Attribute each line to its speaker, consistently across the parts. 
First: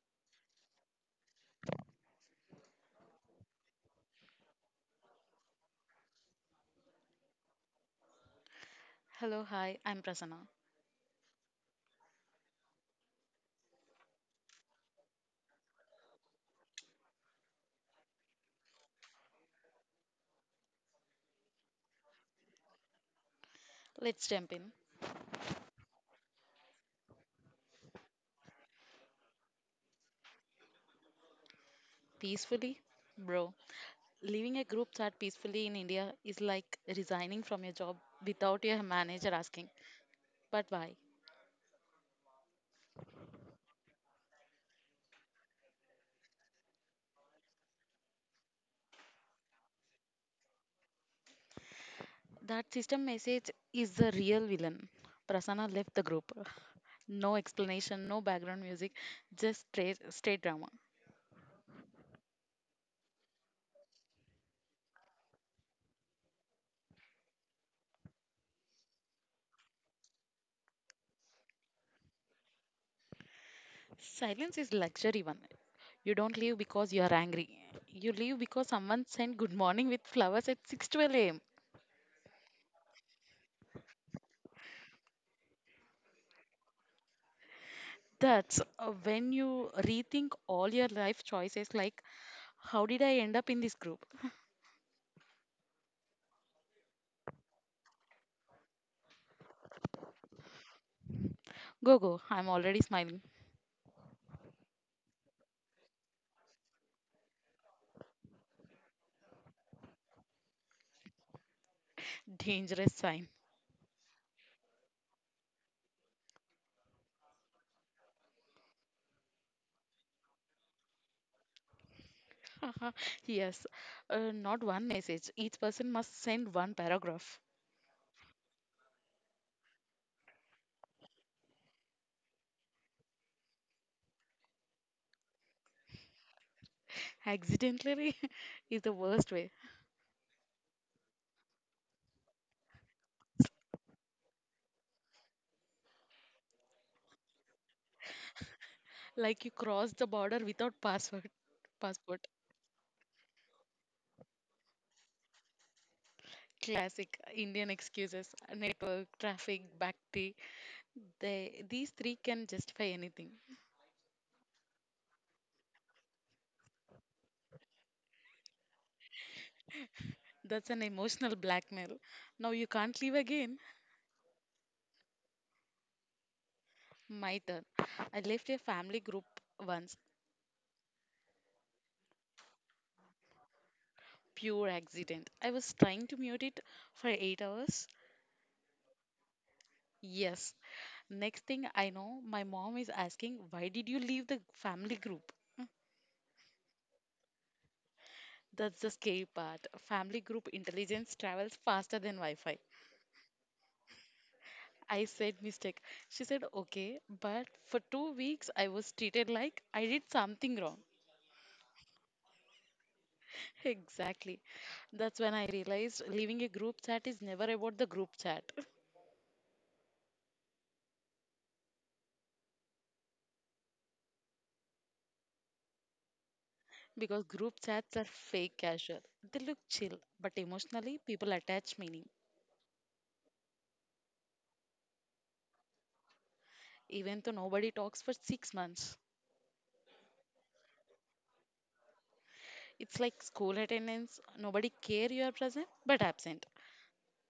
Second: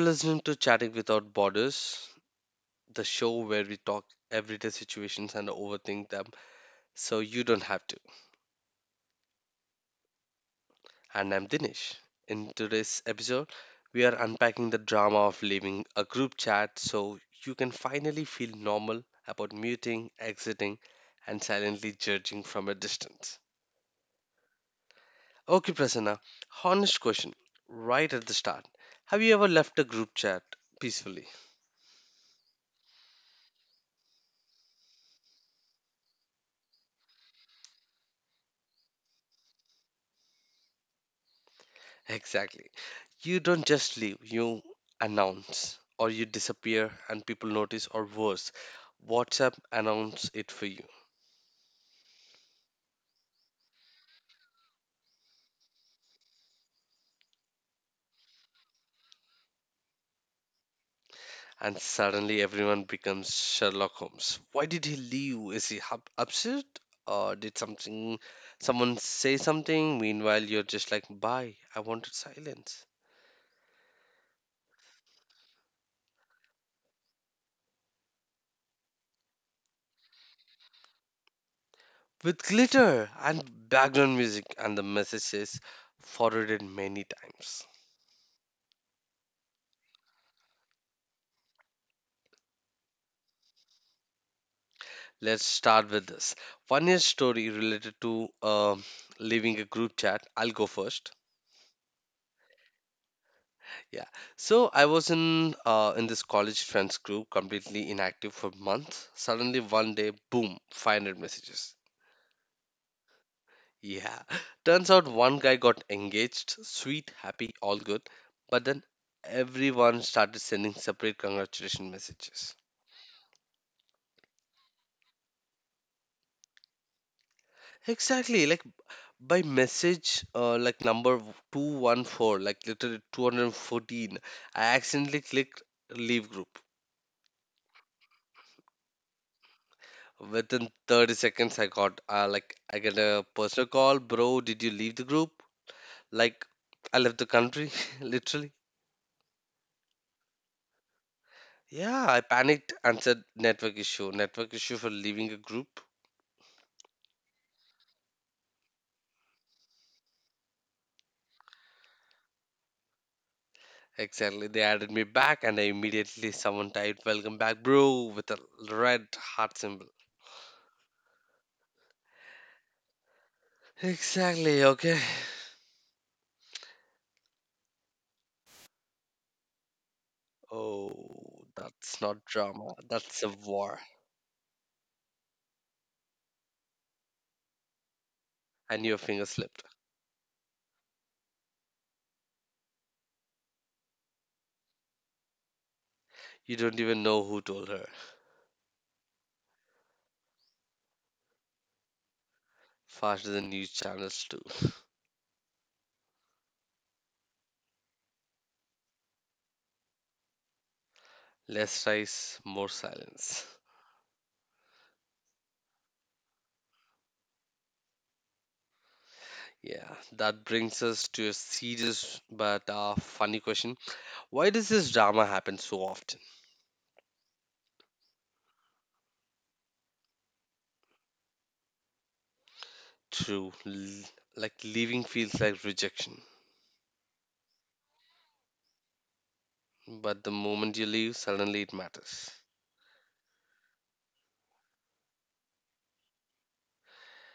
Speaker 1: listening to Chatting Without Borders, the show where we talk everyday situations and overthink them so you don't have to.
Speaker 2: Hello, hi, I'm Prasanna.
Speaker 1: And I'm Dinesh. In today's episode, we are unpacking the drama of leaving a group chat so you can finally feel normal about muting, exiting, and silently judging from a distance.
Speaker 2: Let's jump in.
Speaker 1: Okay, Prasanna, honest question right at the start. Have you ever left a group chat peacefully?
Speaker 2: Peacefully? Bro, leaving a group chat peacefully in India is like resigning from your job without your manager asking, but why?
Speaker 1: Exactly. You don't just leave, you announce, or you disappear and people notice, or worse, WhatsApp announce it for you.
Speaker 2: That system message is the real villain. Prasanna left the group. No explanation, no background music, just straight drama.
Speaker 1: And suddenly everyone becomes Sherlock Holmes. Why did he leave? Is he upset or did something, someone say something? Meanwhile, you're just like, "Bye, I wanted silence."
Speaker 2: Silence is luxury one. You don't leave because you are angry. You leave because someone sent good morning with flowers at 6:12 a.m.
Speaker 1: With glitter and background music, and the message is forwarded many times.
Speaker 2: That's when you rethink all your life choices like, how did I end up in this group?
Speaker 1: Let's start with this. One funniest story related to leaving a group chat. I'll go first.
Speaker 2: Go, go, I'm already smiling.
Speaker 1: Yeah. So I was in this college friends group, completely inactive for months. Suddenly one day, boom, 500 messages.
Speaker 2: Dangerous sign.
Speaker 1: Yeah. Turns out one guy got engaged. Sweet, happy, all good. But then everyone started sending separate congratulation messages.
Speaker 2: Yes, not one message. Each person must send one paragraph.
Speaker 1: Exactly. Like by message like number 214, like literally 214, I accidentally clicked leave group.
Speaker 2: Accidentally is the worst way.
Speaker 1: Within 30 seconds I got like, I get a personal call. Bro, did you leave the group? Like, I left the country. Literally.
Speaker 2: Like you cross the border without password.
Speaker 1: Yeah, I
Speaker 2: Passport.
Speaker 1: panicked and said network issue, network issue for leaving a group.
Speaker 2: Classic Indian excuses: network, traffic, bhakti. These three can justify anything.
Speaker 1: Exactly, they added me back and I immediately someone typed, "Welcome back bro" with a red heart symbol.
Speaker 2: That's an emotional blackmail. Now you can't leave again.
Speaker 1: Exactly. Okay.
Speaker 2: My turn. I left a family group once.
Speaker 1: Oh, that's not drama. That's a war.
Speaker 2: Pure accident. I was trying to mute it for 8 hours.
Speaker 1: And your finger slipped.
Speaker 2: Yes. Next thing I know, my mom is asking, "Why did you leave the family group?"
Speaker 1: You don't even know who told her.
Speaker 2: That's the scary part. Family group intelligence travels faster than Wi Fi.
Speaker 1: Faster than news channels do.
Speaker 2: I said mistake. She said, "Okay, but for 2 weeks I was treated like I did something wrong."
Speaker 1: Less rice, more silence.
Speaker 2: Exactly. That's when I realized leaving a group chat is never about the group chat.
Speaker 1: Yeah, that brings us to a serious but funny question. Why does this drama happen so often?
Speaker 2: Because group chats are fake casual. They look chill, but emotionally, people attach meaning,
Speaker 1: True. Like leaving feels like rejection.
Speaker 2: even though nobody talks for 6 months.
Speaker 1: But the moment you leave, suddenly it matters.
Speaker 2: It's like school attendance, nobody care you are present but absent.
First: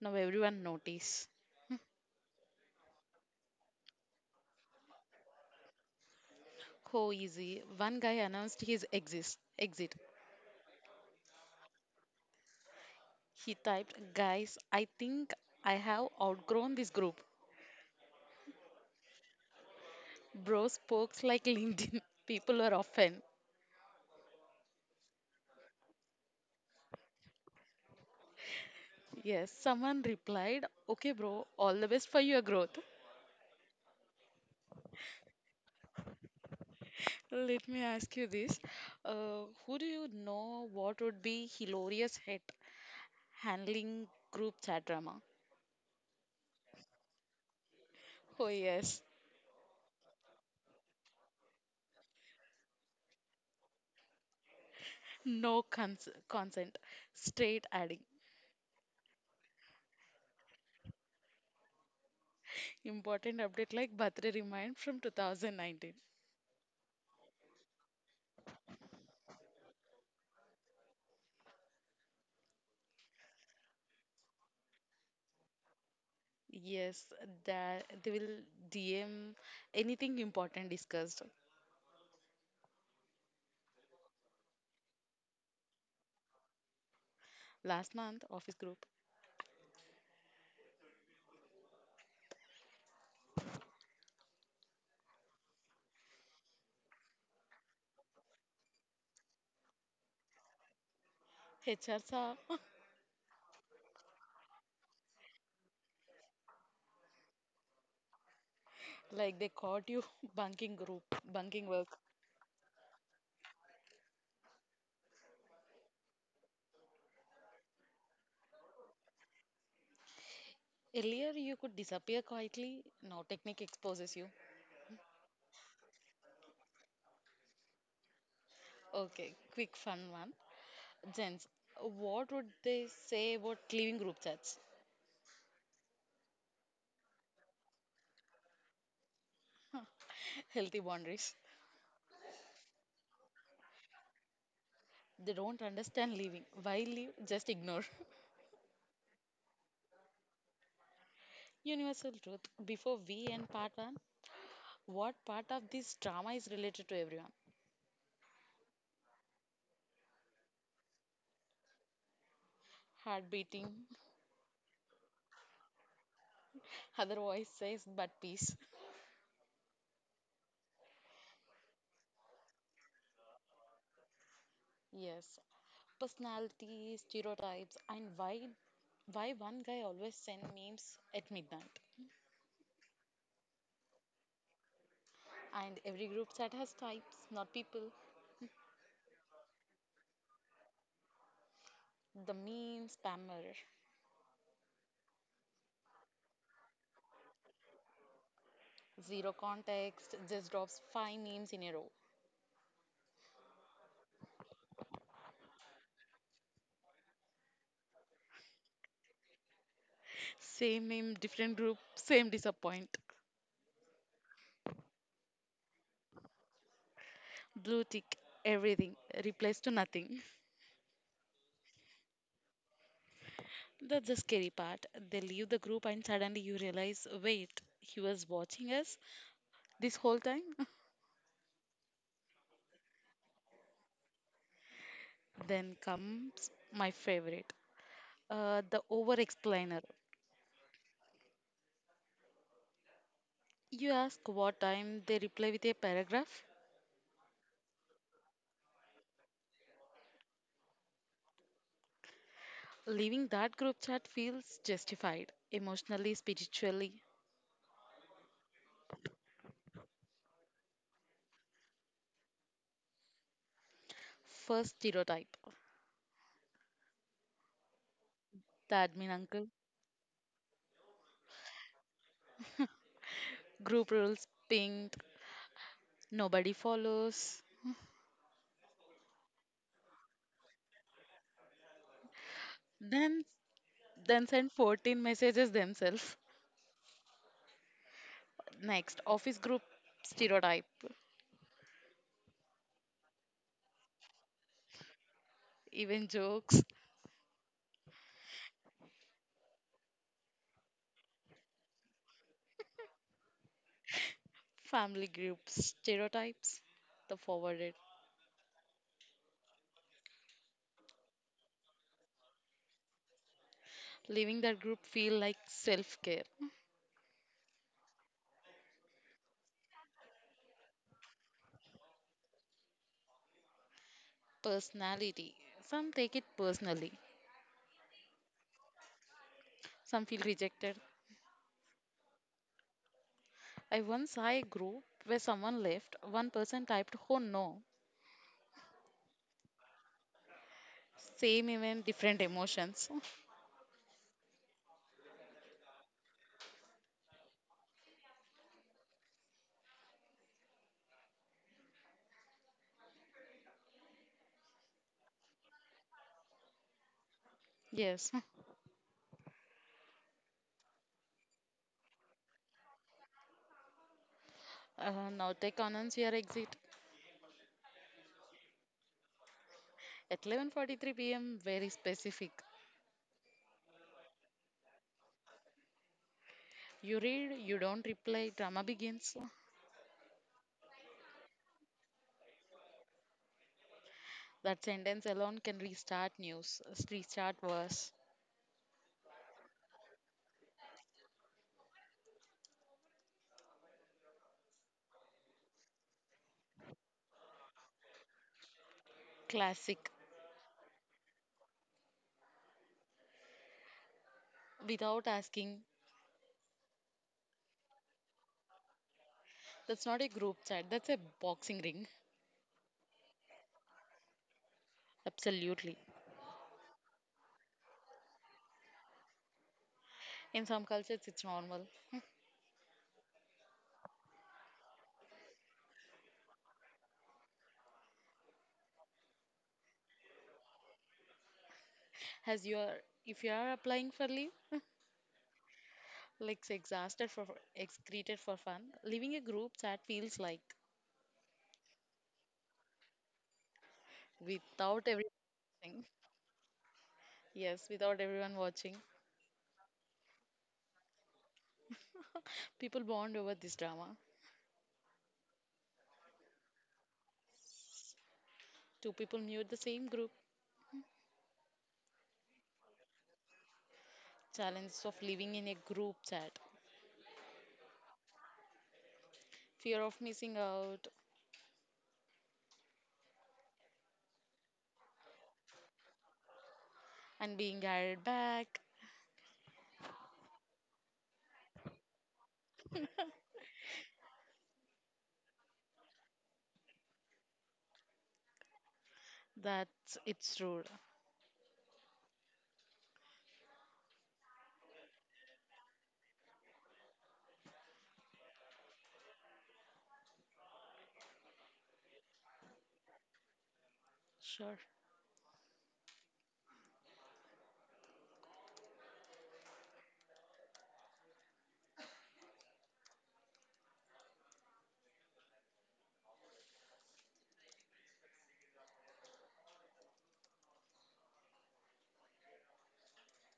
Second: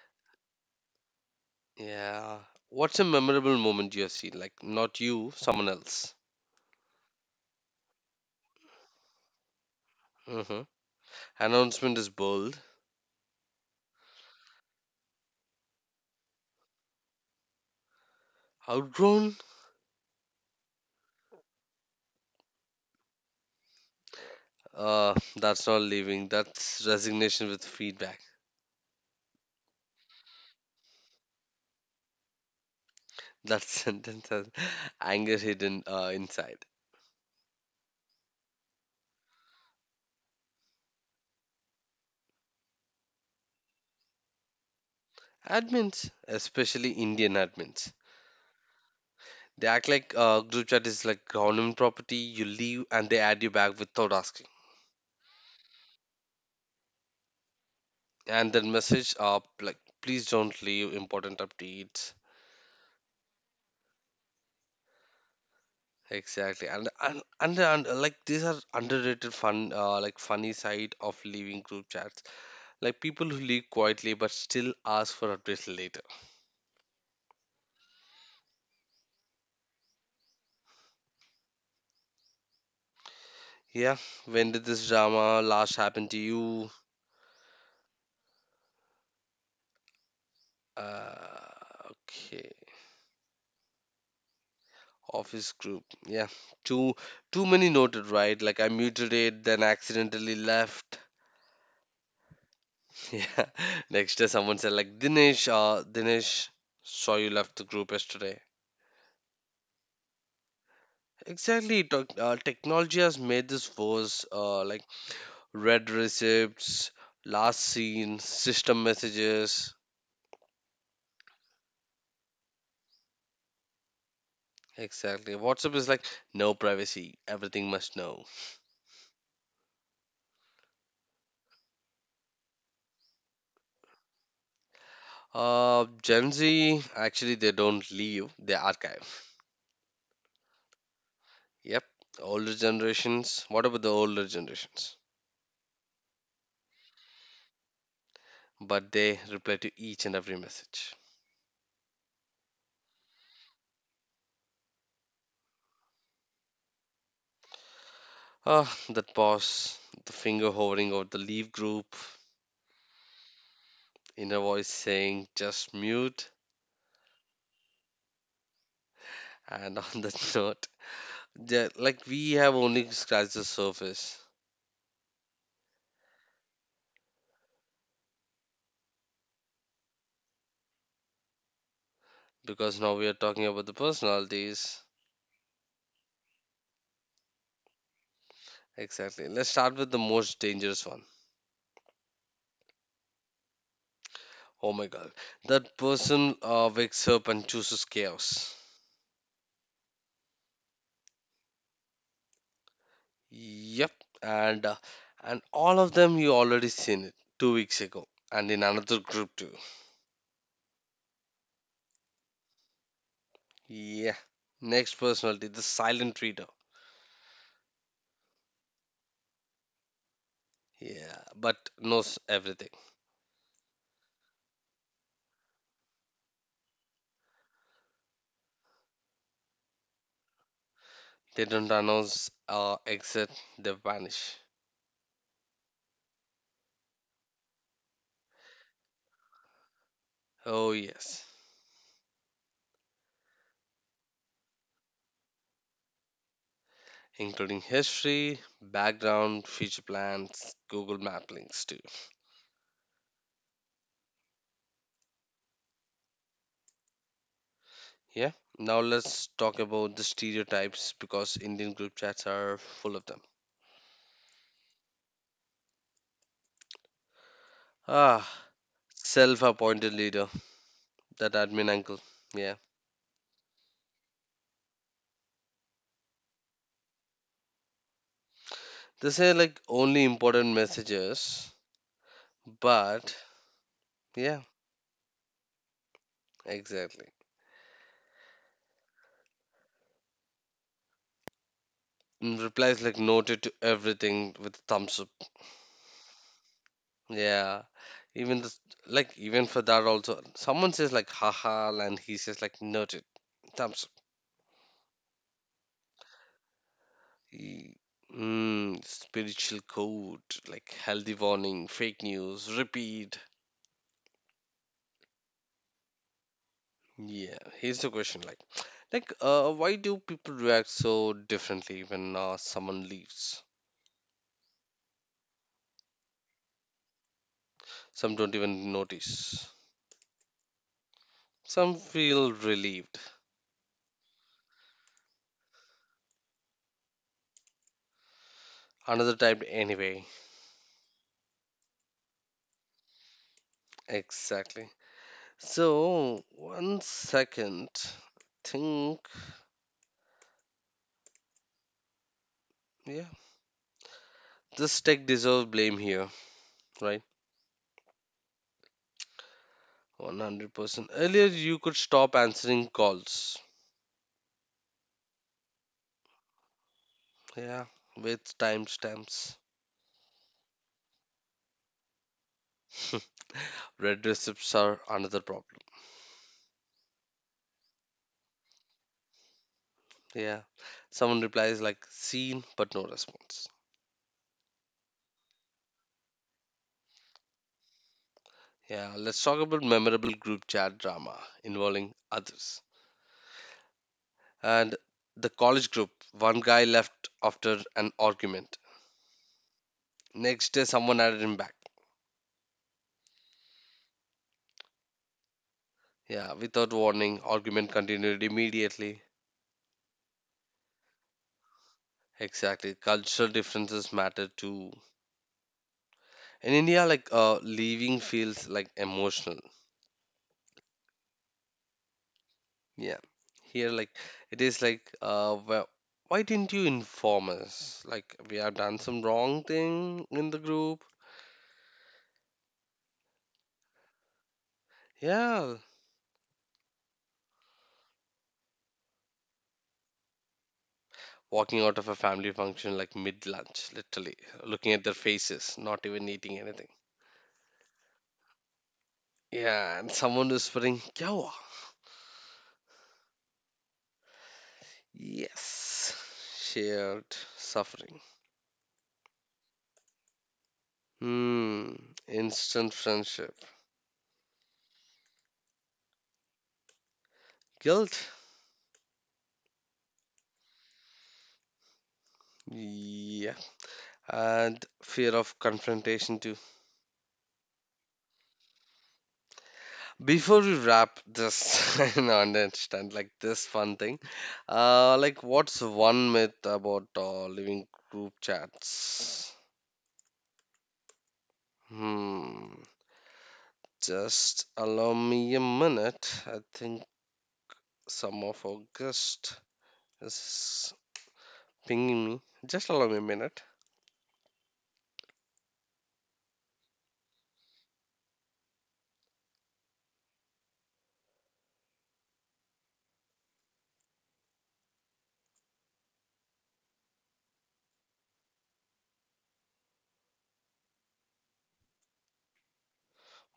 Speaker 2: Now everyone notice.
Speaker 1: Yeah. What's a memorable moment you have seen? Like, not you, someone else.
Speaker 2: Oh, easy. One guy announced his exit.
Speaker 1: Hmm. Announcement is bold.
Speaker 2: He typed, "Guys, I think I have outgrown this group."
Speaker 1: Outgrown?
Speaker 2: Bro spokes like LinkedIn. People were often.
Speaker 1: That's not leaving. That's resignation with feedback.
Speaker 2: Yes, someone replied, "Okay, bro, all the best for your growth."
Speaker 1: That sentence has anger hidden inside.
Speaker 2: Let me ask you this. Who do you know what would be hilarious at handling group chat drama?
Speaker 1: Admins, especially Indian admins,
Speaker 2: Oh, yes.
Speaker 1: they act like group chat is like government property. You leave and they add you back without asking.
Speaker 2: No consent. Straight adding.
Speaker 1: And then message up like, "Please don't leave important updates."
Speaker 2: Important update like birthday remind from 2019.
Speaker 1: Exactly, and like these are underrated fun, like funny side of leaving group chats. Like people who leave quietly but still ask for updates later.
Speaker 2: Yes, that they will DM anything important discussed.
Speaker 1: Yeah, when did this drama last happen to you?
Speaker 2: Last month, office group.
Speaker 1: Okay, office group. Yeah, too too many noted, right? Like I muted it, then accidentally left.
Speaker 2: HRs.
Speaker 1: Yeah, next day someone said, like, "Dinesh, Dinesh, saw you left the group yesterday."
Speaker 2: Like they caught you bunking group, bunking
Speaker 1: Exactly.
Speaker 2: work.
Speaker 1: Technology has made this worse. Like red receipts, last seen, system messages.
Speaker 2: Earlier, you could disappear quietly. Now, technique exposes you.
Speaker 1: Exactly. WhatsApp is like no privacy. Everything must know.
Speaker 2: Okay, quick fun one. Gents, what would they say about leaving group chats?
Speaker 1: Gen Z, actually they don't leave. They archive.
Speaker 2: Healthy boundaries.
Speaker 1: Yep. Older generations. What about the older generations?
Speaker 2: They don't understand leaving. Why leave? Just ignore.
Speaker 1: But they reply to each and every message.
Speaker 2: Universal truth. Before we end part one, what part of this drama is related to everyone?
Speaker 1: Ah, that pause. The finger hovering over the leave group.
Speaker 2: Heart beating.
Speaker 1: Inner voice saying just mute.
Speaker 2: Other voice says, but peace.
Speaker 1: And on that note, yeah, like we have only scratched the surface
Speaker 2: Yes, personality, stereotypes, and why one guy always send memes at midnight.
Speaker 1: because now we are talking about the personalities.
Speaker 2: And every group chat has types, not people.
Speaker 1: Exactly. Let's start with the most dangerous one.
Speaker 2: The meme spammer,
Speaker 1: Oh my god. That person wakes up and chooses chaos.
Speaker 2: zero context, just drops five memes in a row.
Speaker 1: Yep. And uh, and all of them you already seen it 2 weeks ago and in another group too.
Speaker 2: Same meme, different group, same disappoint.
Speaker 1: Yeah. Next personality, the silent reader.
Speaker 2: Blue tick, everything, replaced to nothing.
Speaker 1: Yeah, but knows everything.
Speaker 2: That's the scary part. They leave the group and suddenly you realize, wait, he was watching us this whole time?
Speaker 1: They don't announce or exit, they vanish.
Speaker 2: Then comes my favorite. The over explainer.
Speaker 1: Oh yes.
Speaker 2: You ask what time, they reply with a paragraph.
Speaker 1: Including history, background, future plans, Google Map links too.
Speaker 2: Leaving that group chat feels justified, emotionally, spiritually.
Speaker 1: Yeah. Now let's talk about the stereotypes because Indian group chats are full of them.
Speaker 2: First stereotype,
Speaker 1: Ah,
Speaker 2: the admin uncle.
Speaker 1: self-appointed leader, that admin uncle. Yeah.
Speaker 2: Group rules pinged, nobody follows.
Speaker 1: They say like only important messages, but
Speaker 2: Then, then
Speaker 1: yeah,
Speaker 2: send 14 messages themselves.
Speaker 1: exactly.
Speaker 2: Next, office group stereotype.
Speaker 1: And replies like noted to everything with thumbs up.
Speaker 2: Even jokes,
Speaker 1: Yeah. Even this, like even for that also, someone says like haha and he says like noted, thumbs up.
Speaker 2: family groups, stereotypes, the forwarded.
Speaker 1: E- Mm, spiritual code, like healthy warning, fake news, repeat.
Speaker 2: Leaving that group feel like self care.
Speaker 1: Yeah, here's the question, like, why do people react so differently when someone leaves?
Speaker 2: Personality. Some take it personally,
Speaker 1: Some don't even notice.
Speaker 2: some feel rejected.
Speaker 1: Some feel relieved.
Speaker 2: I once saw a group where someone left, one person typed, "Oh no,"
Speaker 1: Another type anyway.
Speaker 2: same event, different emotions.
Speaker 1: Exactly. So, one second. Think, yeah, this tech deserves blame here, right?
Speaker 2: Yes.
Speaker 1: 100%. Earlier, you could stop answering calls.
Speaker 2: Now take announce your exit
Speaker 1: Yeah, with timestamps.
Speaker 2: at 11:43 p.m. Very specific.
Speaker 1: Red receipts are another problem.
Speaker 2: You read, you don't reply, drama begins.
Speaker 1: Yeah, someone replies like seen but no response.
Speaker 2: That sentence alone can restart wars.
Speaker 1: Yeah, let's talk about memorable group chat drama involving others. And the college group, one guy left after an argument.
Speaker 2: Classic.
Speaker 1: Next day, someone added him back.
Speaker 2: Without asking,
Speaker 1: Yeah, without warning, argument continued immediately.
Speaker 2: that's not a group chat, that's a boxing ring.
Speaker 1: Exactly, cultural differences matter too.
Speaker 2: Absolutely.
Speaker 1: In India, like leaving feels like emotional.
Speaker 2: In some cultures, it's normal.
Speaker 1: Yeah, here like it is like, why didn't you inform us? Like we have done some wrong thing in the group.
Speaker 2: As you are, if you are applying for leave,
Speaker 1: Yeah,
Speaker 2: like say, exhausted for excreted for fun, leaving a group chat feels like
Speaker 1: walking out of a family function like mid lunch, literally looking at
Speaker 2: without
Speaker 1: their
Speaker 2: everyone
Speaker 1: faces, not
Speaker 2: watching.
Speaker 1: even eating anything.
Speaker 2: Yes, without everyone watching,
Speaker 1: Yeah, and someone whispering, "Kya hua?"
Speaker 2: people bond over this drama.
Speaker 1: Yes, shared suffering.
Speaker 2: Two people mute the same group.
Speaker 1: Hmm, instant friendship,
Speaker 2: Challenges of living in a group chat,
Speaker 1: guilt.
Speaker 2: fear of missing out
Speaker 1: Yeah, and fear of confrontation too.
Speaker 2: and being added back.
Speaker 1: Before we wrap this and understand like this fun thing, like what's one myth about living group chats?
Speaker 2: That's it's rude.
Speaker 1: Hmm. Just allow me a minute. I think some of our guest is pinging me. Just allow me a minute.
Speaker 2: Sure,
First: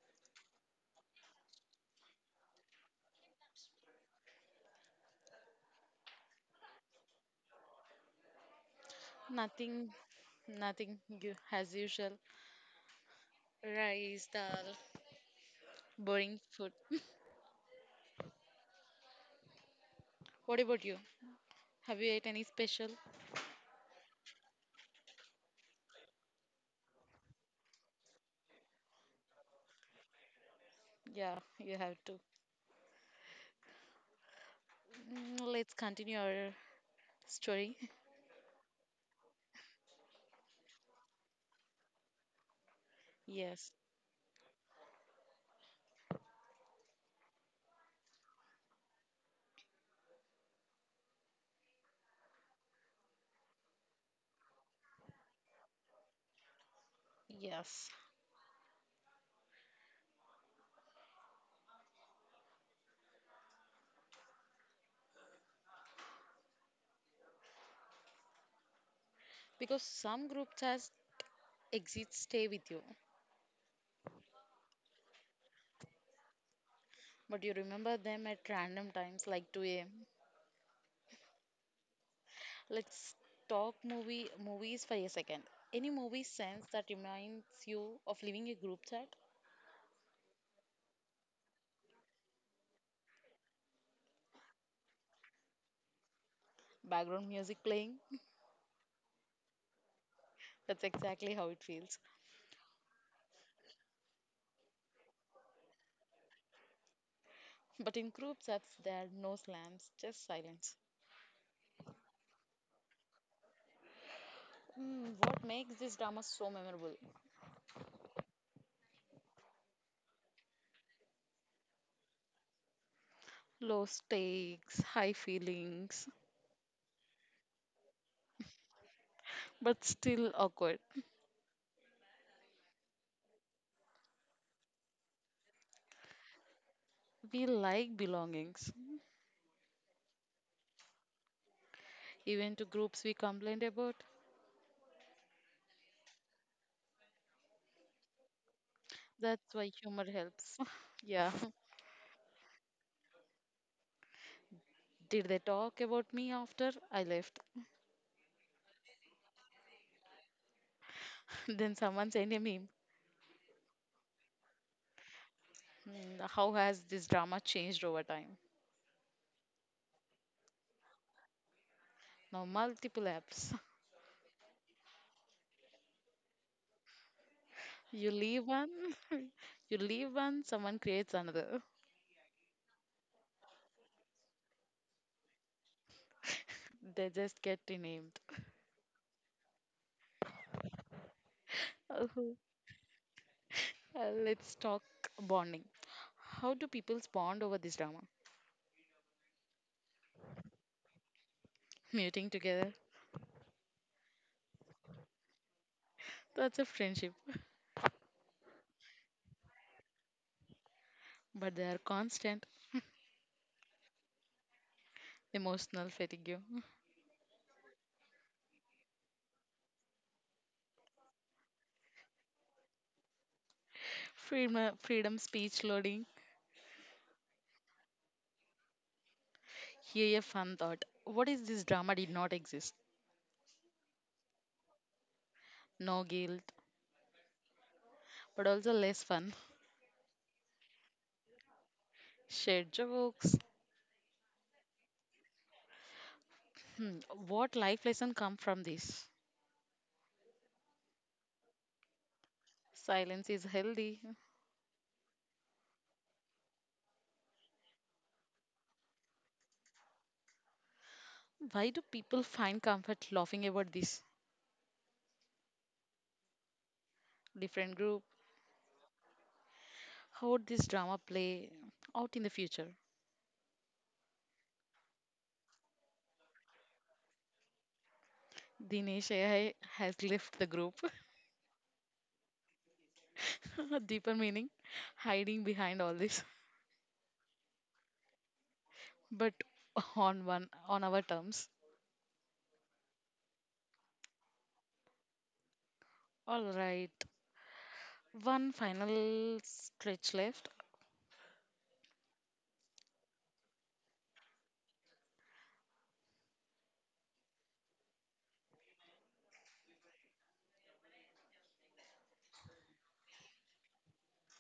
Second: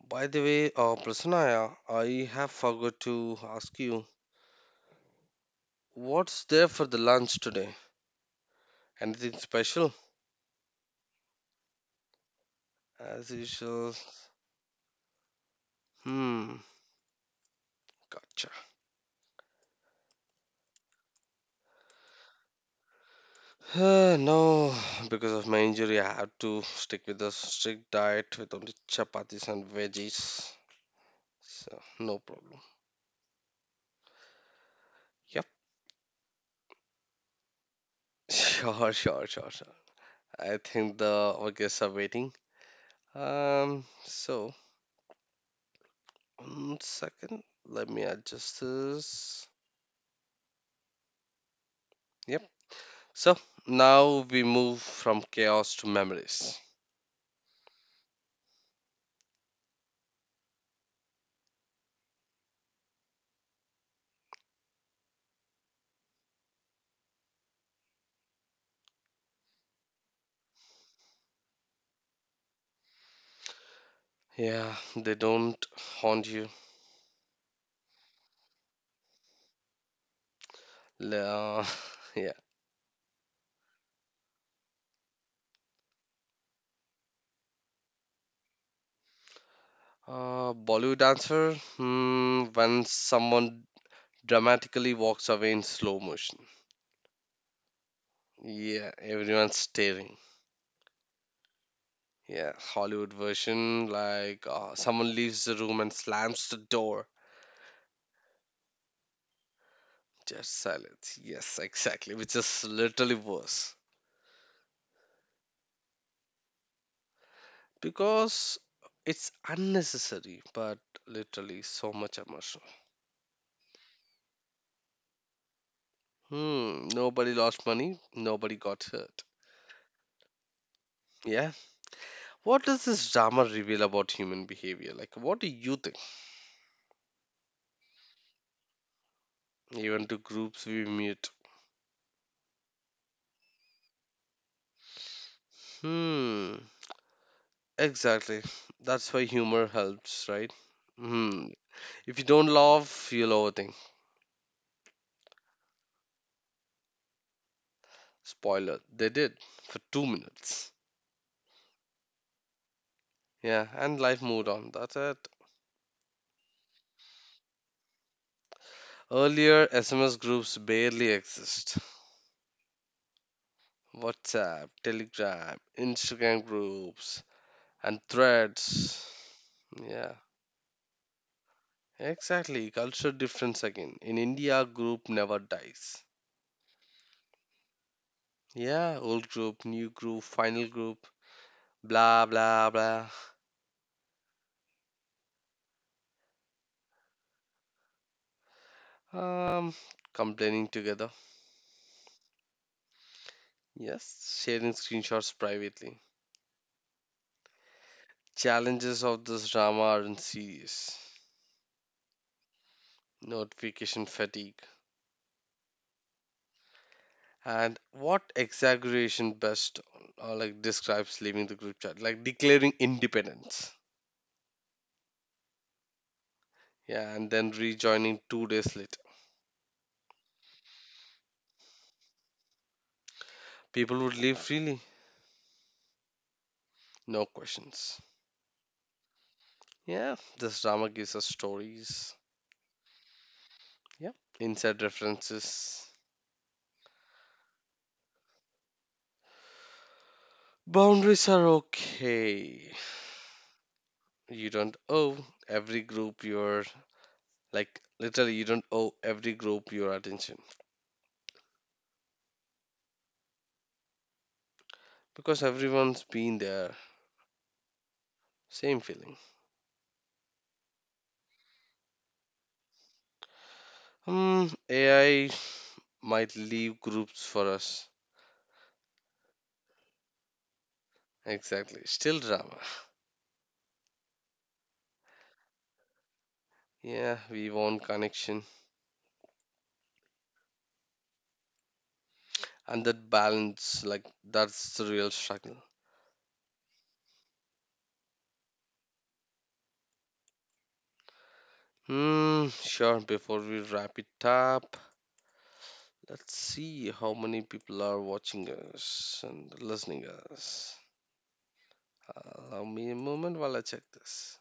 Speaker 1: By the way, Prasanaya, I have forgot to ask you, what's there for the lunch today? Anything
Speaker 2: nothing,
Speaker 1: special?
Speaker 2: nothing as usual.
Speaker 1: As usual.
Speaker 2: Rice, dal, boring
Speaker 1: Hmm.
Speaker 2: food.
Speaker 1: Gotcha.
Speaker 2: What about you? Have you ate any special?
Speaker 1: No, because of my injury, I have to stick with a strict diet with only chapatis and veggies.
Speaker 2: Yeah, you
Speaker 1: So,
Speaker 2: have
Speaker 1: no
Speaker 2: to.
Speaker 1: problem.
Speaker 2: Mm,
Speaker 1: Yep.
Speaker 2: let's continue our story.
Speaker 1: Sure, sure, sure, sure. I think the organs are waiting.
Speaker 2: Yes,
Speaker 1: Um, so, one second. Let me adjust this. Yep. So, now we move from chaos to memories.
Speaker 2: yes. Because some group chats exits stay with you,
Speaker 1: Yeah, they don't haunt you.
Speaker 2: but you remember them at random times like 2 a.m.
Speaker 1: Le- Uh, yeah.
Speaker 2: Let's talk movies for a second. Any movie sense that reminds you of leaving a group chat?
Speaker 1: Bollywood dancer. Hmm, when someone dramatically walks away in slow motion.
Speaker 2: Background music playing?
Speaker 1: Yeah, everyone's staring.
Speaker 2: That's exactly how it feels.
Speaker 1: Yeah, Hollywood version like someone leaves the room and slams the door.
Speaker 2: But in group chats, there are no slams, just
Speaker 1: Just
Speaker 2: silence.
Speaker 1: silence. Yes, exactly. Which is literally worse
Speaker 2: Hmm, what makes this drama so memorable?
Speaker 1: because it's unnecessary, but literally so much emotion.
Speaker 2: Low stakes, high feelings,
Speaker 1: Hmm. Nobody lost money. Nobody got hurt.
Speaker 2: but still awkward.
Speaker 1: Yeah. What does this drama reveal about human behavior? Like, what do you think?
Speaker 2: We like belongings,
Speaker 1: Even to groups we meet.
Speaker 2: even to groups we complained about.
Speaker 1: Hmm. Exactly. That's why
Speaker 2: That's
Speaker 1: humor
Speaker 2: why humor
Speaker 1: helps, right?
Speaker 2: helps. Yeah.
Speaker 1: Hmm. If you don't laugh, you'll overthink.
Speaker 2: Did they talk about me after I left?
Speaker 1: Spoiler, they did for 2 minutes.
Speaker 2: Then someone sent a meme.
Speaker 1: Yeah, and life moved on. That's it.
Speaker 2: Hmm, how has this drama changed over time?
Speaker 1: Earlier, SMS groups barely exist.
Speaker 2: Now, multiple apps.
Speaker 1: WhatsApp, Telegram, Instagram groups, and
Speaker 2: You leave one,
Speaker 1: threads.
Speaker 2: you leave
Speaker 1: Yeah,
Speaker 2: one, someone creates another.
Speaker 1: exactly. Culture difference again. In India, group never dies.
Speaker 2: They just get renamed.
Speaker 1: Yeah, old group, new group, final group, blah blah blah.
Speaker 2: Let's talk bonding. How do people bond over this drama?
Speaker 1: Um, complaining together.
Speaker 2: Muting together.
Speaker 1: Yes, sharing screenshots privately.
Speaker 2: That's a friendship.
Speaker 1: Challenges of this drama aren't serious.
Speaker 2: But they are constant
Speaker 1: Notification fatigue.
Speaker 2: emotional fatigue.
Speaker 1: And what exaggeration best or like describes leaving the group chat? Like declaring independence.
Speaker 2: Freedom speech loading.
Speaker 1: Yeah, and then rejoining 2 days later.
Speaker 2: Here a fun thought. What is this drama did not exist?
Speaker 1: People would leave freely,
Speaker 2: No guilt,
Speaker 1: no questions.
Speaker 2: but also less fun.
Speaker 1: Yeah, this drama gives us stories.
Speaker 2: Shared jokes.
Speaker 1: Yeah, inside references.
Speaker 2: Hmm, what life lesson come from this?
Speaker 1: Boundaries are okay.
Speaker 2: Silence is healthy.
Speaker 1: You don't owe every group your, like, literally you don't owe every group your attention
Speaker 2: Why do people find comfort laughing about this
Speaker 1: because everyone's been there,
Speaker 2: different group?
Speaker 1: same feeling.
Speaker 2: How would this drama play out in the future?
Speaker 1: Hmm. AI might leave groups for us.
Speaker 2: Dinesh AI has left the group.
Speaker 1: Exactly, still drama.
Speaker 2: Deeper meaning, hiding behind all this,
Speaker 1: Yeah, we want connection,
Speaker 2: but on one on our terms.
Speaker 1: and that balance, like that's the real struggle.
Speaker 2: All right, one final stretch left.
Speaker 1: Hmm, sure. Before we wrap it up, let's see how many people are watching us and listening us. Allow me a moment while I check this.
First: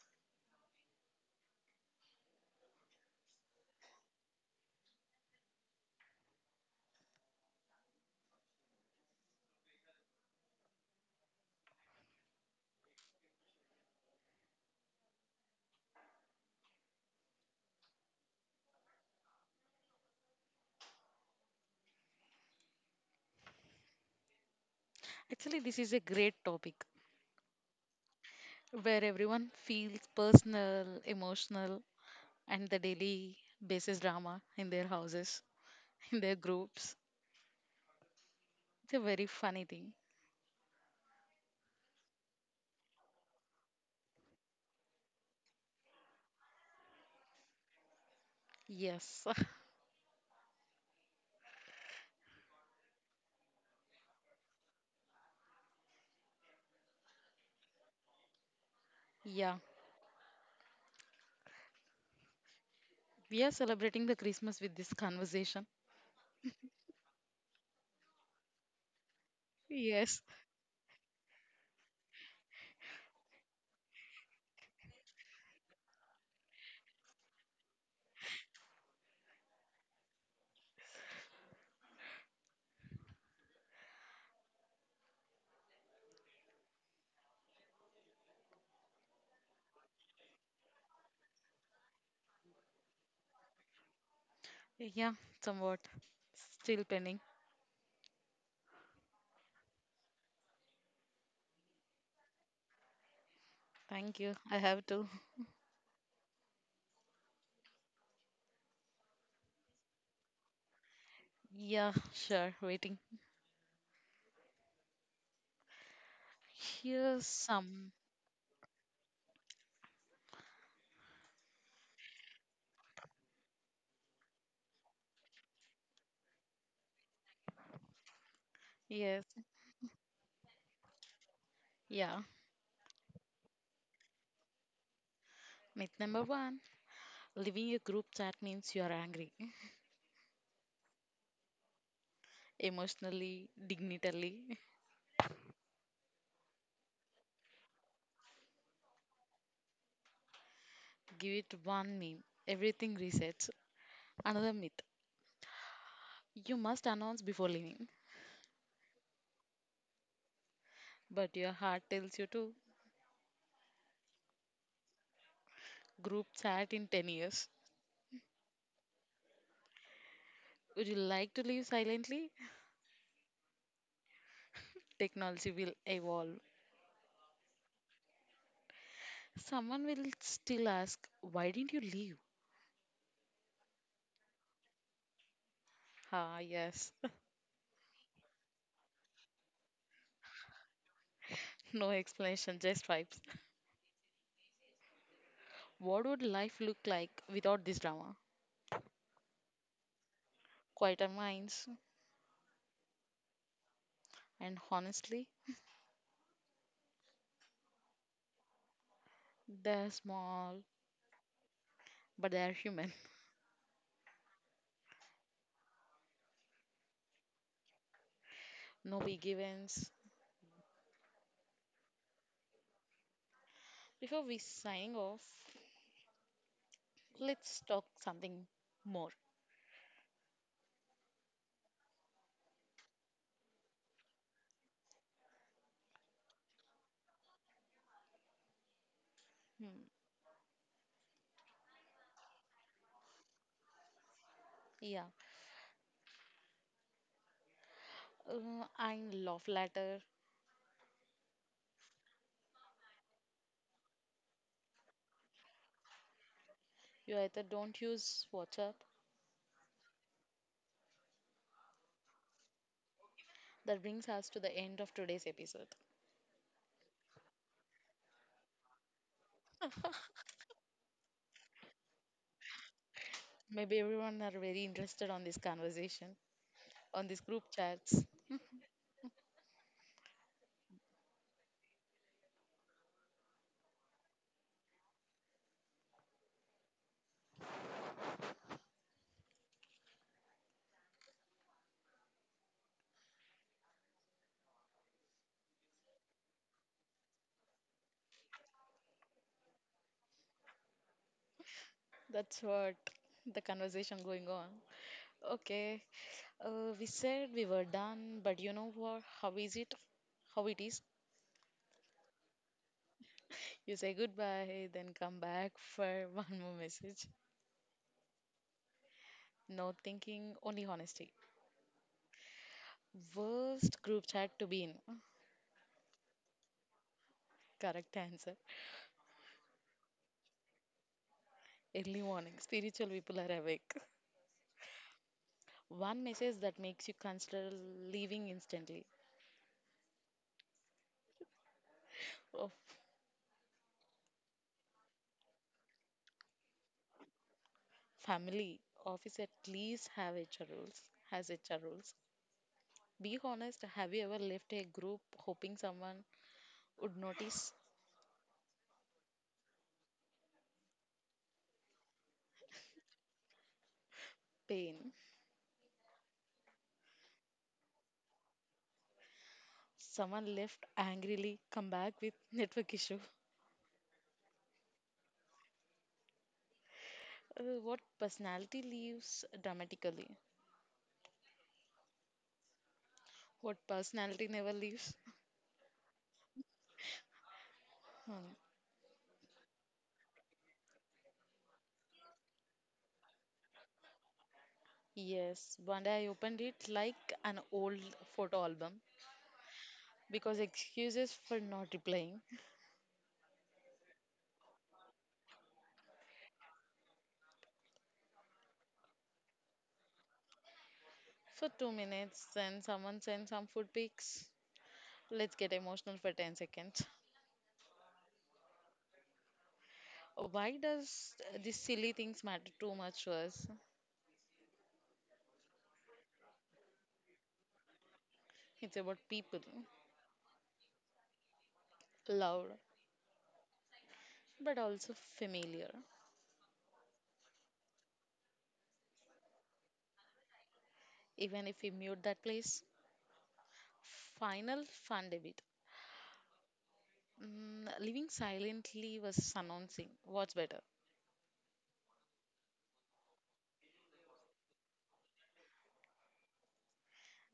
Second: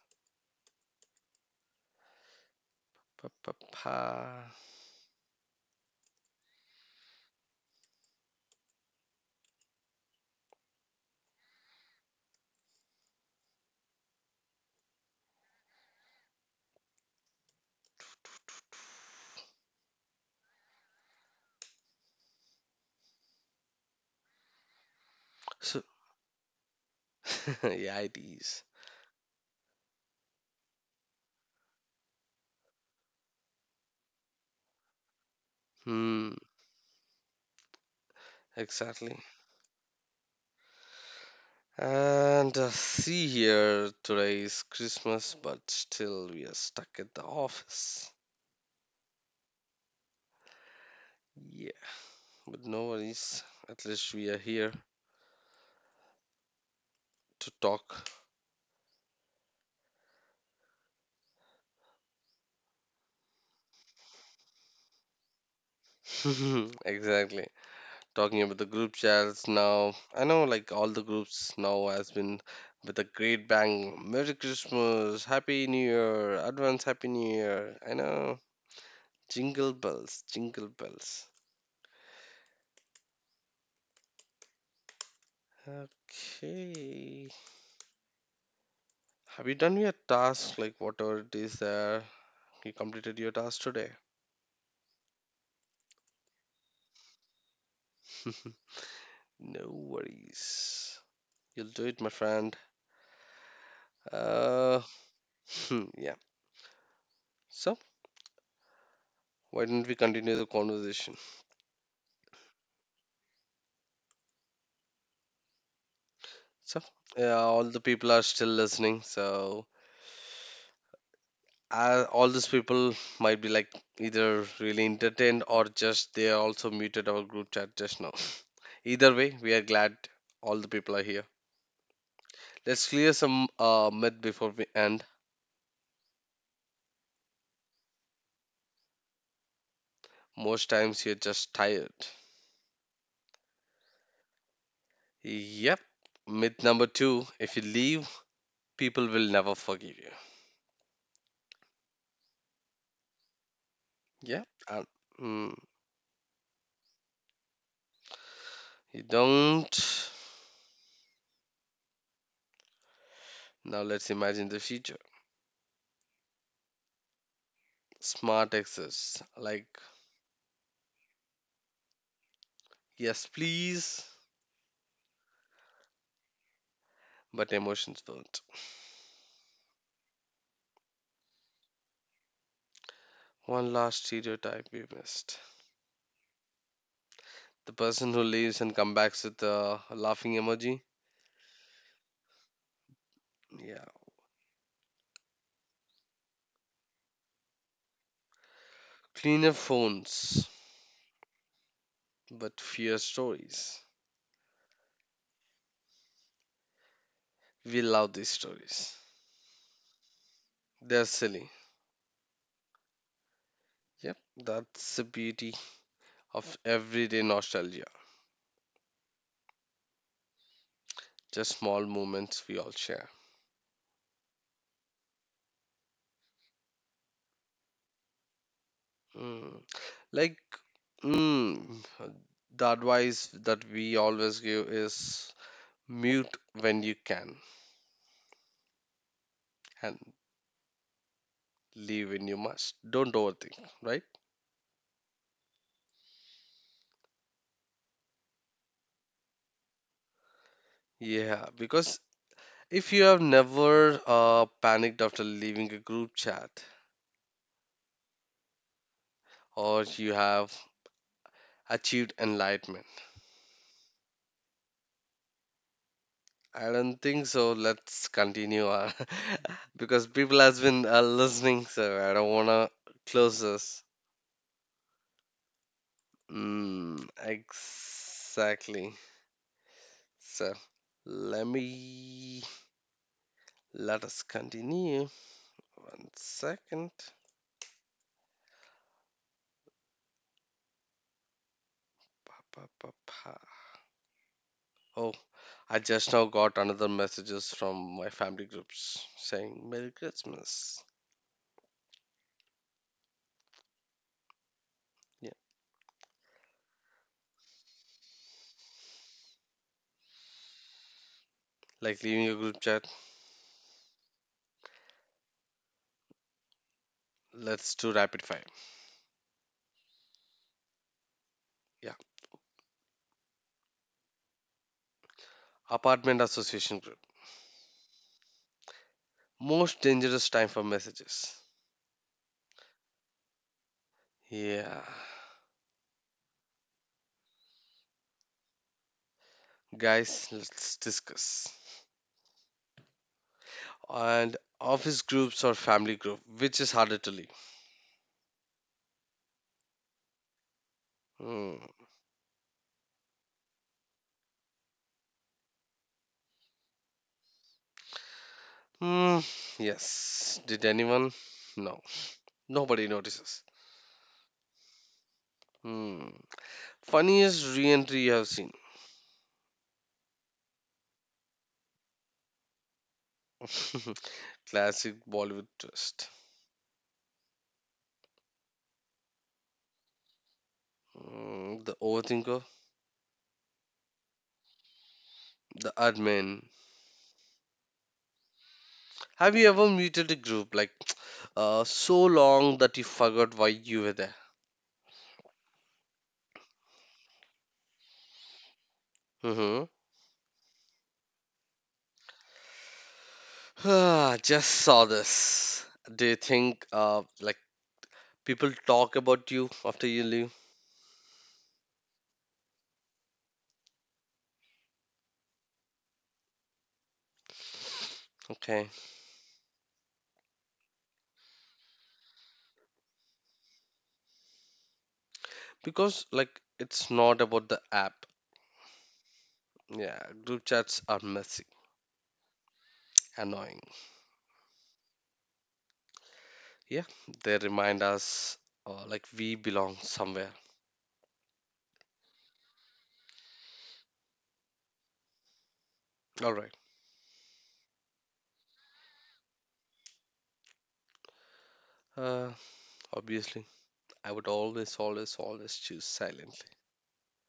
Speaker 1: Pa-pa-pa.
Speaker 2: Actually, this
Speaker 1: So,
Speaker 2: is a great topic
Speaker 1: yeah, it is.
Speaker 2: where everyone feels personal, emotional, and the daily basis drama in their houses, in their
Speaker 1: Hmm,
Speaker 2: groups. It's a
Speaker 1: exactly.
Speaker 2: very funny thing.
Speaker 1: And see here, today is Christmas, but still we are stuck at the office.
Speaker 2: Yes,
Speaker 1: Yeah, but no worries. At least we are here to talk.
Speaker 2: yeah, we are celebrating the Christmas with this conversation.
Speaker 1: Exactly. Talking about the group chats now.
Speaker 2: Yes.
Speaker 1: I know, like all the groups now has been with a great bang. Merry Christmas, Happy New Year, Advance Happy New Year. I know. Jingle bells, jingle bells. Okay. Have you done your task? Like whatever it is there, you completed your task today.
Speaker 2: Yeah, somewhat. Still pending.
Speaker 1: No worries. You'll do it, my friend.
Speaker 2: Thank you. I
Speaker 1: Uh,
Speaker 2: have to.
Speaker 1: yeah. So, why don't we continue the conversation?
Speaker 2: Yeah, sure. Waiting.
Speaker 1: So,
Speaker 2: Here's
Speaker 1: yeah, all the
Speaker 2: some.
Speaker 1: people are still listening. So, all these people might be like either really entertained or just they also muted our group chat just now. Either
Speaker 2: Yes.
Speaker 1: way, we are glad all the people are here.
Speaker 2: Yeah.
Speaker 1: Let's clear some myth before we end.
Speaker 2: Myth number one. Leaving a group chat means you are angry.
Speaker 1: Most times you're just tired.
Speaker 2: Emotionally, dignitally.
Speaker 1: Yep. Myth number two, if you leave, people will never forgive you.
Speaker 2: Give it one meme. Everything resets.
Speaker 1: Yep.
Speaker 2: Another myth.
Speaker 1: Um, mm,
Speaker 2: You must announce before leaving.
Speaker 1: you don't.
Speaker 2: But your heart tells you to.
Speaker 1: Now let's imagine the future.
Speaker 2: Group chat in 10 years.
Speaker 1: Smart exits. Like,
Speaker 2: Would you like to leave silently?
Speaker 1: yes, please,
Speaker 2: Technology will evolve.
Speaker 1: but emotions don't.
Speaker 2: Someone will still ask, "Why didn't you leave?"
Speaker 1: One last stereotype we missed.
Speaker 2: Ah, yes.
Speaker 1: The person who leaves and comes back with a laughing emoji.
Speaker 2: No explanation, just vibes.
Speaker 1: Yeah.
Speaker 2: What would life look like without this drama?
Speaker 1: Cleaner phones,
Speaker 2: Quieter minds,
Speaker 1: but fewer stories.
Speaker 2: and honestly,
Speaker 1: We love these stories.
Speaker 2: they're small,
Speaker 1: They're silly.
Speaker 2: but they're human.
Speaker 1: Yep, that's the beauty of everyday nostalgia.
Speaker 2: No big events.
Speaker 1: Just small moments we all share.
Speaker 2: Before we signing off, let's talk something more.
Speaker 1: Mm. Like, mm, the advice that we always give is mute when you can and
Speaker 2: Hmm.
Speaker 1: leave when you must. Don't overthink, right?
Speaker 2: Yeah. I'm love letter.
Speaker 1: Yeah, because if you have never panicked after leaving a group chat
Speaker 2: You either don't use WhatsApp.
Speaker 1: or you have achieved enlightenment,
Speaker 2: That brings us to the end of today's episode.
Speaker 1: I don't think so. Let's continue because people has been listening, so I don't wanna close
Speaker 2: Maybe
Speaker 1: this.
Speaker 2: everyone are very interested on this conversation, on
Speaker 1: Mm,
Speaker 2: these group chats.
Speaker 1: exactly. So let me let us continue. One second. Pa, pa, pa, pa. Oh, I just now got another messages from my family groups saying Merry Christmas.
Speaker 2: That's what the conversation going on.
Speaker 1: Yeah,
Speaker 2: Okay, we said we were done, but you know what? How is it? How it is?
Speaker 1: like leaving a group chat.
Speaker 2: You say goodbye, then come back for one more message.
Speaker 1: Let's do rapid fire.
Speaker 2: No thinking, only honesty.
Speaker 1: Yeah,
Speaker 2: Worst group chat to be in.
Speaker 1: apartment association group.
Speaker 2: Correct answer.
Speaker 1: Most dangerous time for messages.
Speaker 2: Early morning. Spiritual people are awake.
Speaker 1: Yeah.
Speaker 2: One message that makes you consider leaving instantly.
Speaker 1: Guys, let's discuss.
Speaker 2: Oh,
Speaker 1: And office groups or family group, which is harder to leave?
Speaker 2: family, office at least have HR rules. Has HR
Speaker 1: Hmm.
Speaker 2: rules. Be honest, have you ever left a group hoping someone would notice
Speaker 1: Hmm. Yes. Did anyone? No. Nobody notices.
Speaker 2: pain?
Speaker 1: Hmm. Funniest re-entry you have seen.
Speaker 2: Someone left angrily, come back with network issue.
Speaker 1: Classic Bollywood twist.
Speaker 2: What personality leaves dramatically?
Speaker 1: Mm, the overthinker,
Speaker 2: What personality never leaves?
Speaker 1: the admin. Have you ever muted a group like so long that you forgot why you were there?
Speaker 2: Yes, one day I opened it like an old photo album
Speaker 1: Mhm.
Speaker 2: because excuses for not replying.
Speaker 1: Just saw this. Do you think like people talk about you after you leave?
Speaker 2: For 2 minutes, then someone sent some food pics. Let's get emotional for 10 seconds.
Speaker 1: Okay.
Speaker 2: Why does these silly things matter too much to us?
Speaker 1: Because like it's not about the app.
Speaker 2: It's about people,
Speaker 1: Yeah, group chats are messy,
Speaker 2: loud,
Speaker 1: annoying.
Speaker 2: but also familiar,
Speaker 1: Yeah, they remind us like we belong somewhere.
Speaker 2: even if we mute that place. Final fun debate.
Speaker 1: All right.
Speaker 2: Mm, living silently versus announcing. What's better?
Speaker 1: Uh, obviously, I would always, always, always choose silently.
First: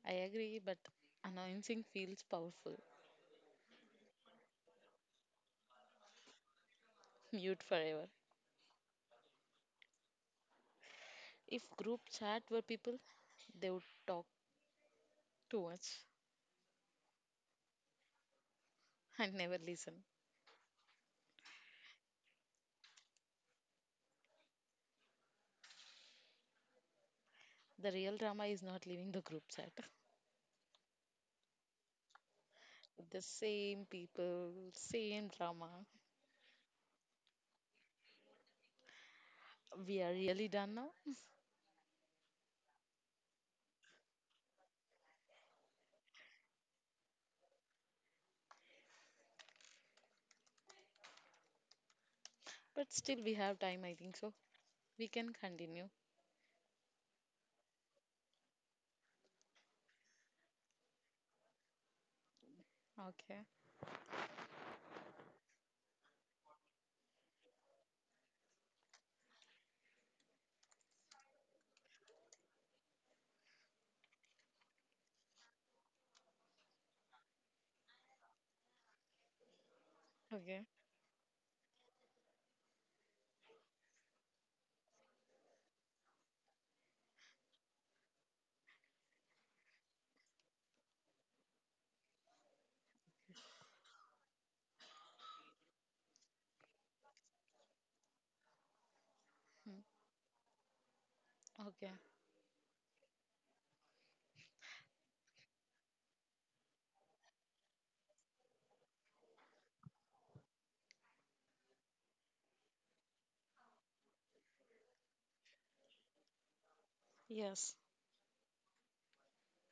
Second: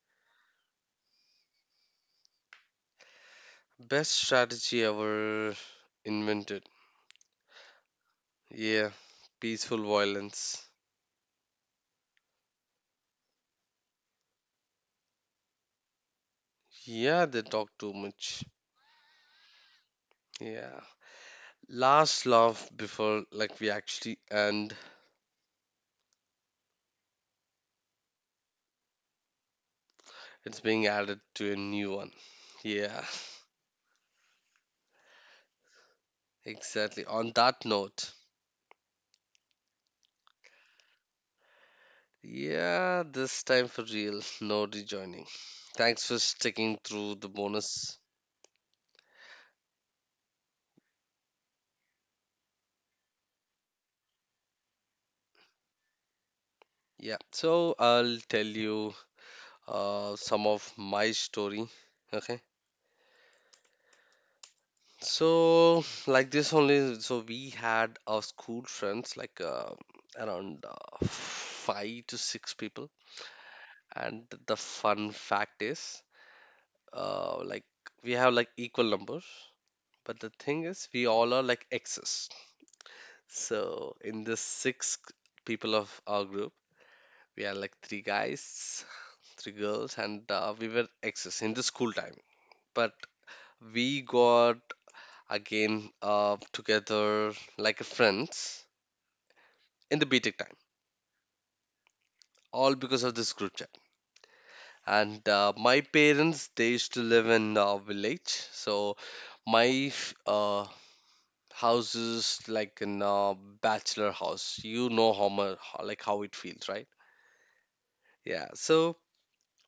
Speaker 2: I agree, but announcing feels powerful.
Speaker 1: Best strategy ever invented.
Speaker 2: Mute forever.
Speaker 1: Yeah, peaceful violence.
Speaker 2: If group chat were people, they would talk too much
Speaker 1: Yeah, they talk too much.
Speaker 2: and never listen.
Speaker 1: Yeah. Last laugh before like we actually end,
Speaker 2: The real drama is not leaving the group chat.
Speaker 1: it's being added to a new one. Yeah,
Speaker 2: The same people, same drama.
Speaker 1: exactly. On that note,
Speaker 2: We are really done now,
Speaker 1: yeah, this time for real, no rejoining. Thanks for sticking through the bonus.
Speaker 2: but still we have time, I think so. We can continue.
Speaker 1: Yeah, so I'll tell you some of my story. Okay,
Speaker 2: Okay.
Speaker 1: so like this only. So we had our school friends, like around five to six people, and the fun fact is like we have like equal numbers, but the
Speaker 2: Okay.
Speaker 1: thing is we all are like exes. So in the six people of our group, we are like three guys, three girls, and we were exes in the school time, but we got again together like friends
Speaker 2: Hmm.
Speaker 1: in the btech time,
Speaker 2: Okay.
Speaker 1: all because of this group chat. And my parents, they used to live in a village, so my f- uh, houses like in a bachelor house. You know how much like how it feels, right?
Speaker 2: Yes.
Speaker 1: Yeah, so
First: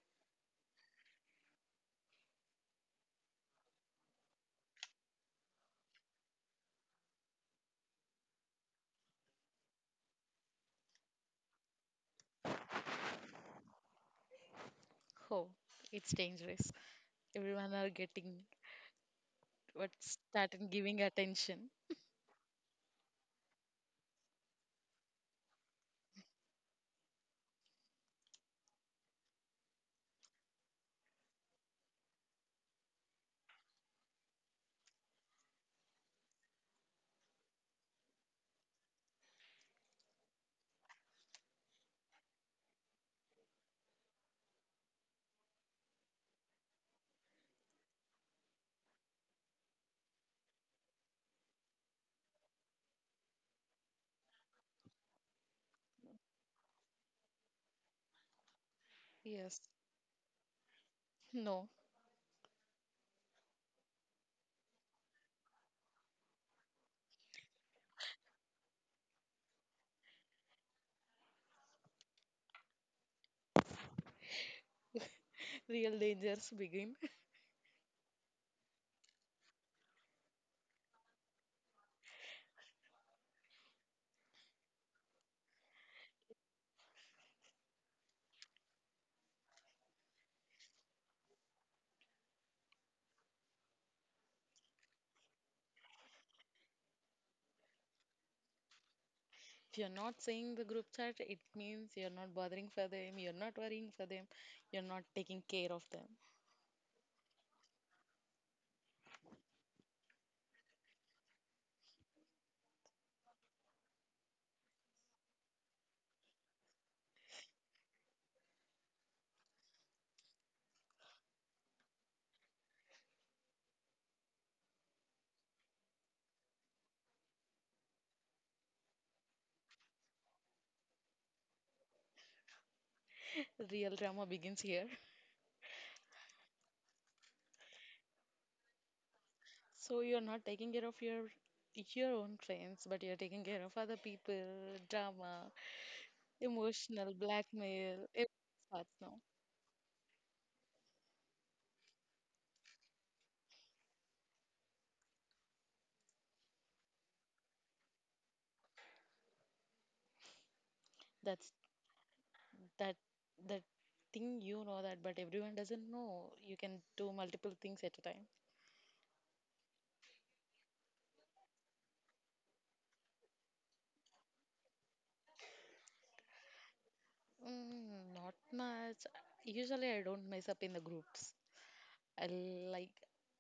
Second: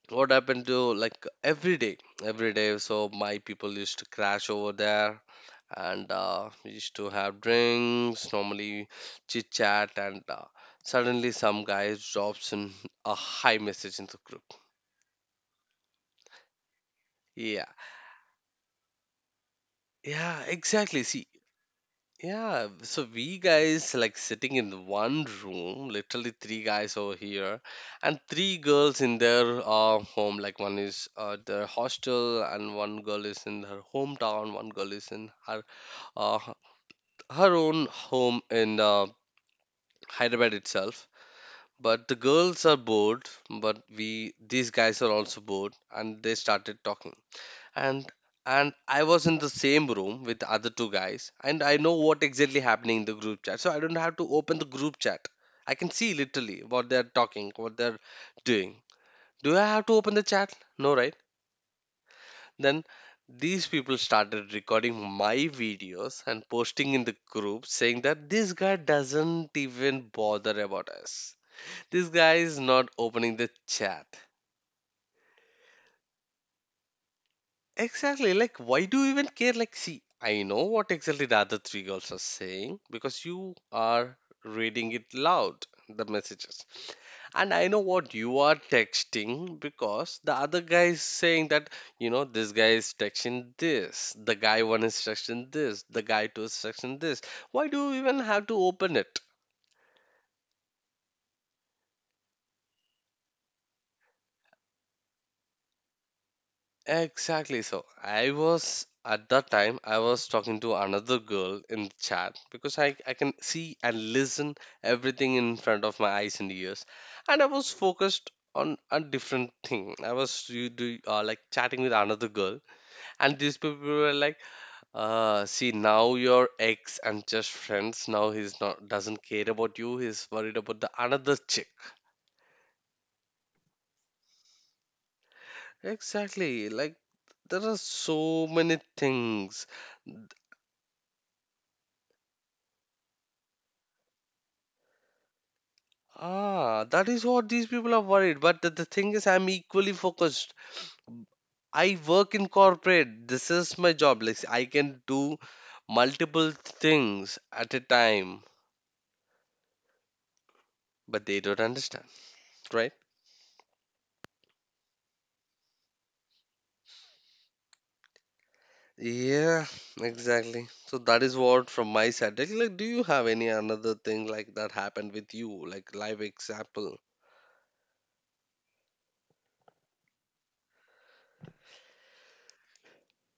Speaker 1: what happened to like every day, so my people used to crash over there, and we used to have drinks normally, chit chat, and suddenly some guy drops in a high message in the group.
Speaker 2: Oh, it's dangerous.
Speaker 1: Yeah,
Speaker 2: Everyone are getting what
Speaker 1: yeah,
Speaker 2: started
Speaker 1: exactly,
Speaker 2: giving
Speaker 1: see.
Speaker 2: attention.
Speaker 1: Yeah, so we guys like sitting in one room, literally three guys over here, and three girls in their home. Like one is their hostel, and one girl is in her hometown, one girl is in her uh, her own home in Hyderabad itself. But the girls are bored, but we these guys are also bored, and they started talking, and and I was in the same room with the other two guys, and I know what exactly happening in the group chat, so I don't have to open the group chat. I can see literally what they're talking, what they're doing. Do
Speaker 2: Yes.
Speaker 1: I have to open the chat? No, right?
Speaker 2: No,
Speaker 1: Then these people started recording my videos and posting in the group, saying that this guy doesn't even bother about us, this guy is not opening the chat.
Speaker 2: real dangers begin.
Speaker 1: Exactly. Like, why do you even care? Like, see, I know what exactly the other three girls are saying because you are reading it loud, the messages. And I know what you are texting because the other guy is saying that, you know, this guy is texting this, the guy one is texting this, the guy two is texting this. Why do you even have to open it?
Speaker 2: If you're not seeing the group chat, it means you're not bothering for them, you're not worrying for them, you're not taking care of them.
Speaker 1: Exactly. So I was, at that time I was talking to another girl in the chat because I can see and listen everything in front of my eyes and ears, and I was focused on a different thing. I was you do like chatting with another girl, and these people were like, see now your ex and just friends. Now he's not doesn't care about you. He's worried about the another chick.
Speaker 2: Real drama begins here.
Speaker 1: Exactly. Like there are so many things.
Speaker 2: So you're not taking care of your own friends, but you're taking care of other people, drama,
Speaker 1: Ah, that
Speaker 2: emotional
Speaker 1: is what these people are
Speaker 2: blackmail, it
Speaker 1: worried. But the
Speaker 2: starts
Speaker 1: thing
Speaker 2: now.
Speaker 1: is, I'm equally focused. I work in corporate. This is my job. Like I can do multiple things at a time, but they
Speaker 2: That's
Speaker 1: don't understand, right?
Speaker 2: that that thing you know that, but everyone doesn't know. You can do multiple things at a time.
Speaker 1: Yeah, exactly. So that is what from my side. Like, do you have any another thing like that happened with you, like live example?
Speaker 2: Mm, not much. Usually, I don't mess up in the groups. I like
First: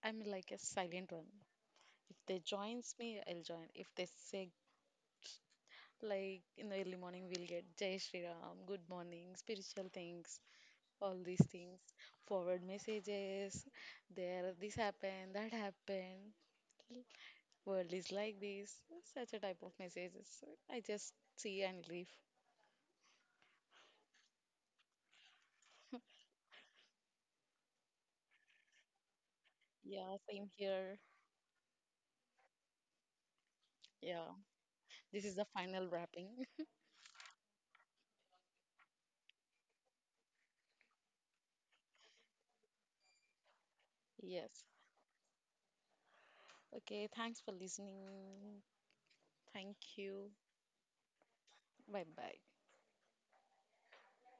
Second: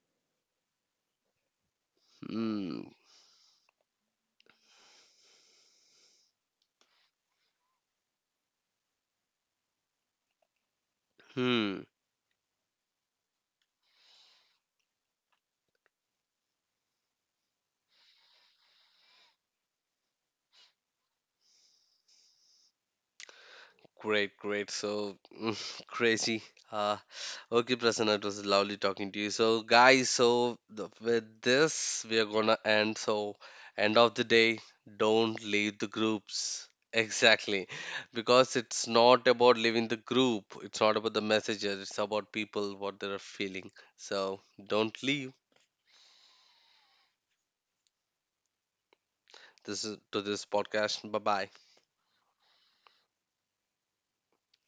Speaker 2: I'm like a silent one. If they
Speaker 1: Hmm.
Speaker 2: joins me, I'll join. If they say like in the early morning, we'll get Jai Shri Ram, good morning, spiritual things, all these things,
Speaker 1: Hmm.
Speaker 2: forward messages. There, this happened, that happened. World is like this. Such a type of messages. I just see and leave.
Speaker 1: Great, great. So mm, crazy. Uh, okay, Prasanna, it was lovely talking to you. So, guys,
Speaker 2: Yeah, same
Speaker 1: so
Speaker 2: here.
Speaker 1: with this, we are gonna end. So, end of the
Speaker 2: Yeah,
Speaker 1: day,
Speaker 2: this is
Speaker 1: don't
Speaker 2: the
Speaker 1: leave
Speaker 2: final
Speaker 1: the
Speaker 2: wrapping.
Speaker 1: groups. Exactly, because it's not about leaving the group. It's not about the messages. It's about people, what they are feeling. So,
Speaker 2: Yes.
Speaker 1: don't leave.
Speaker 2: Okay, thanks for listening. Thank
Speaker 1: This is to
Speaker 2: you.
Speaker 1: this podcast. Bye bye.
Speaker 2: Bye bye.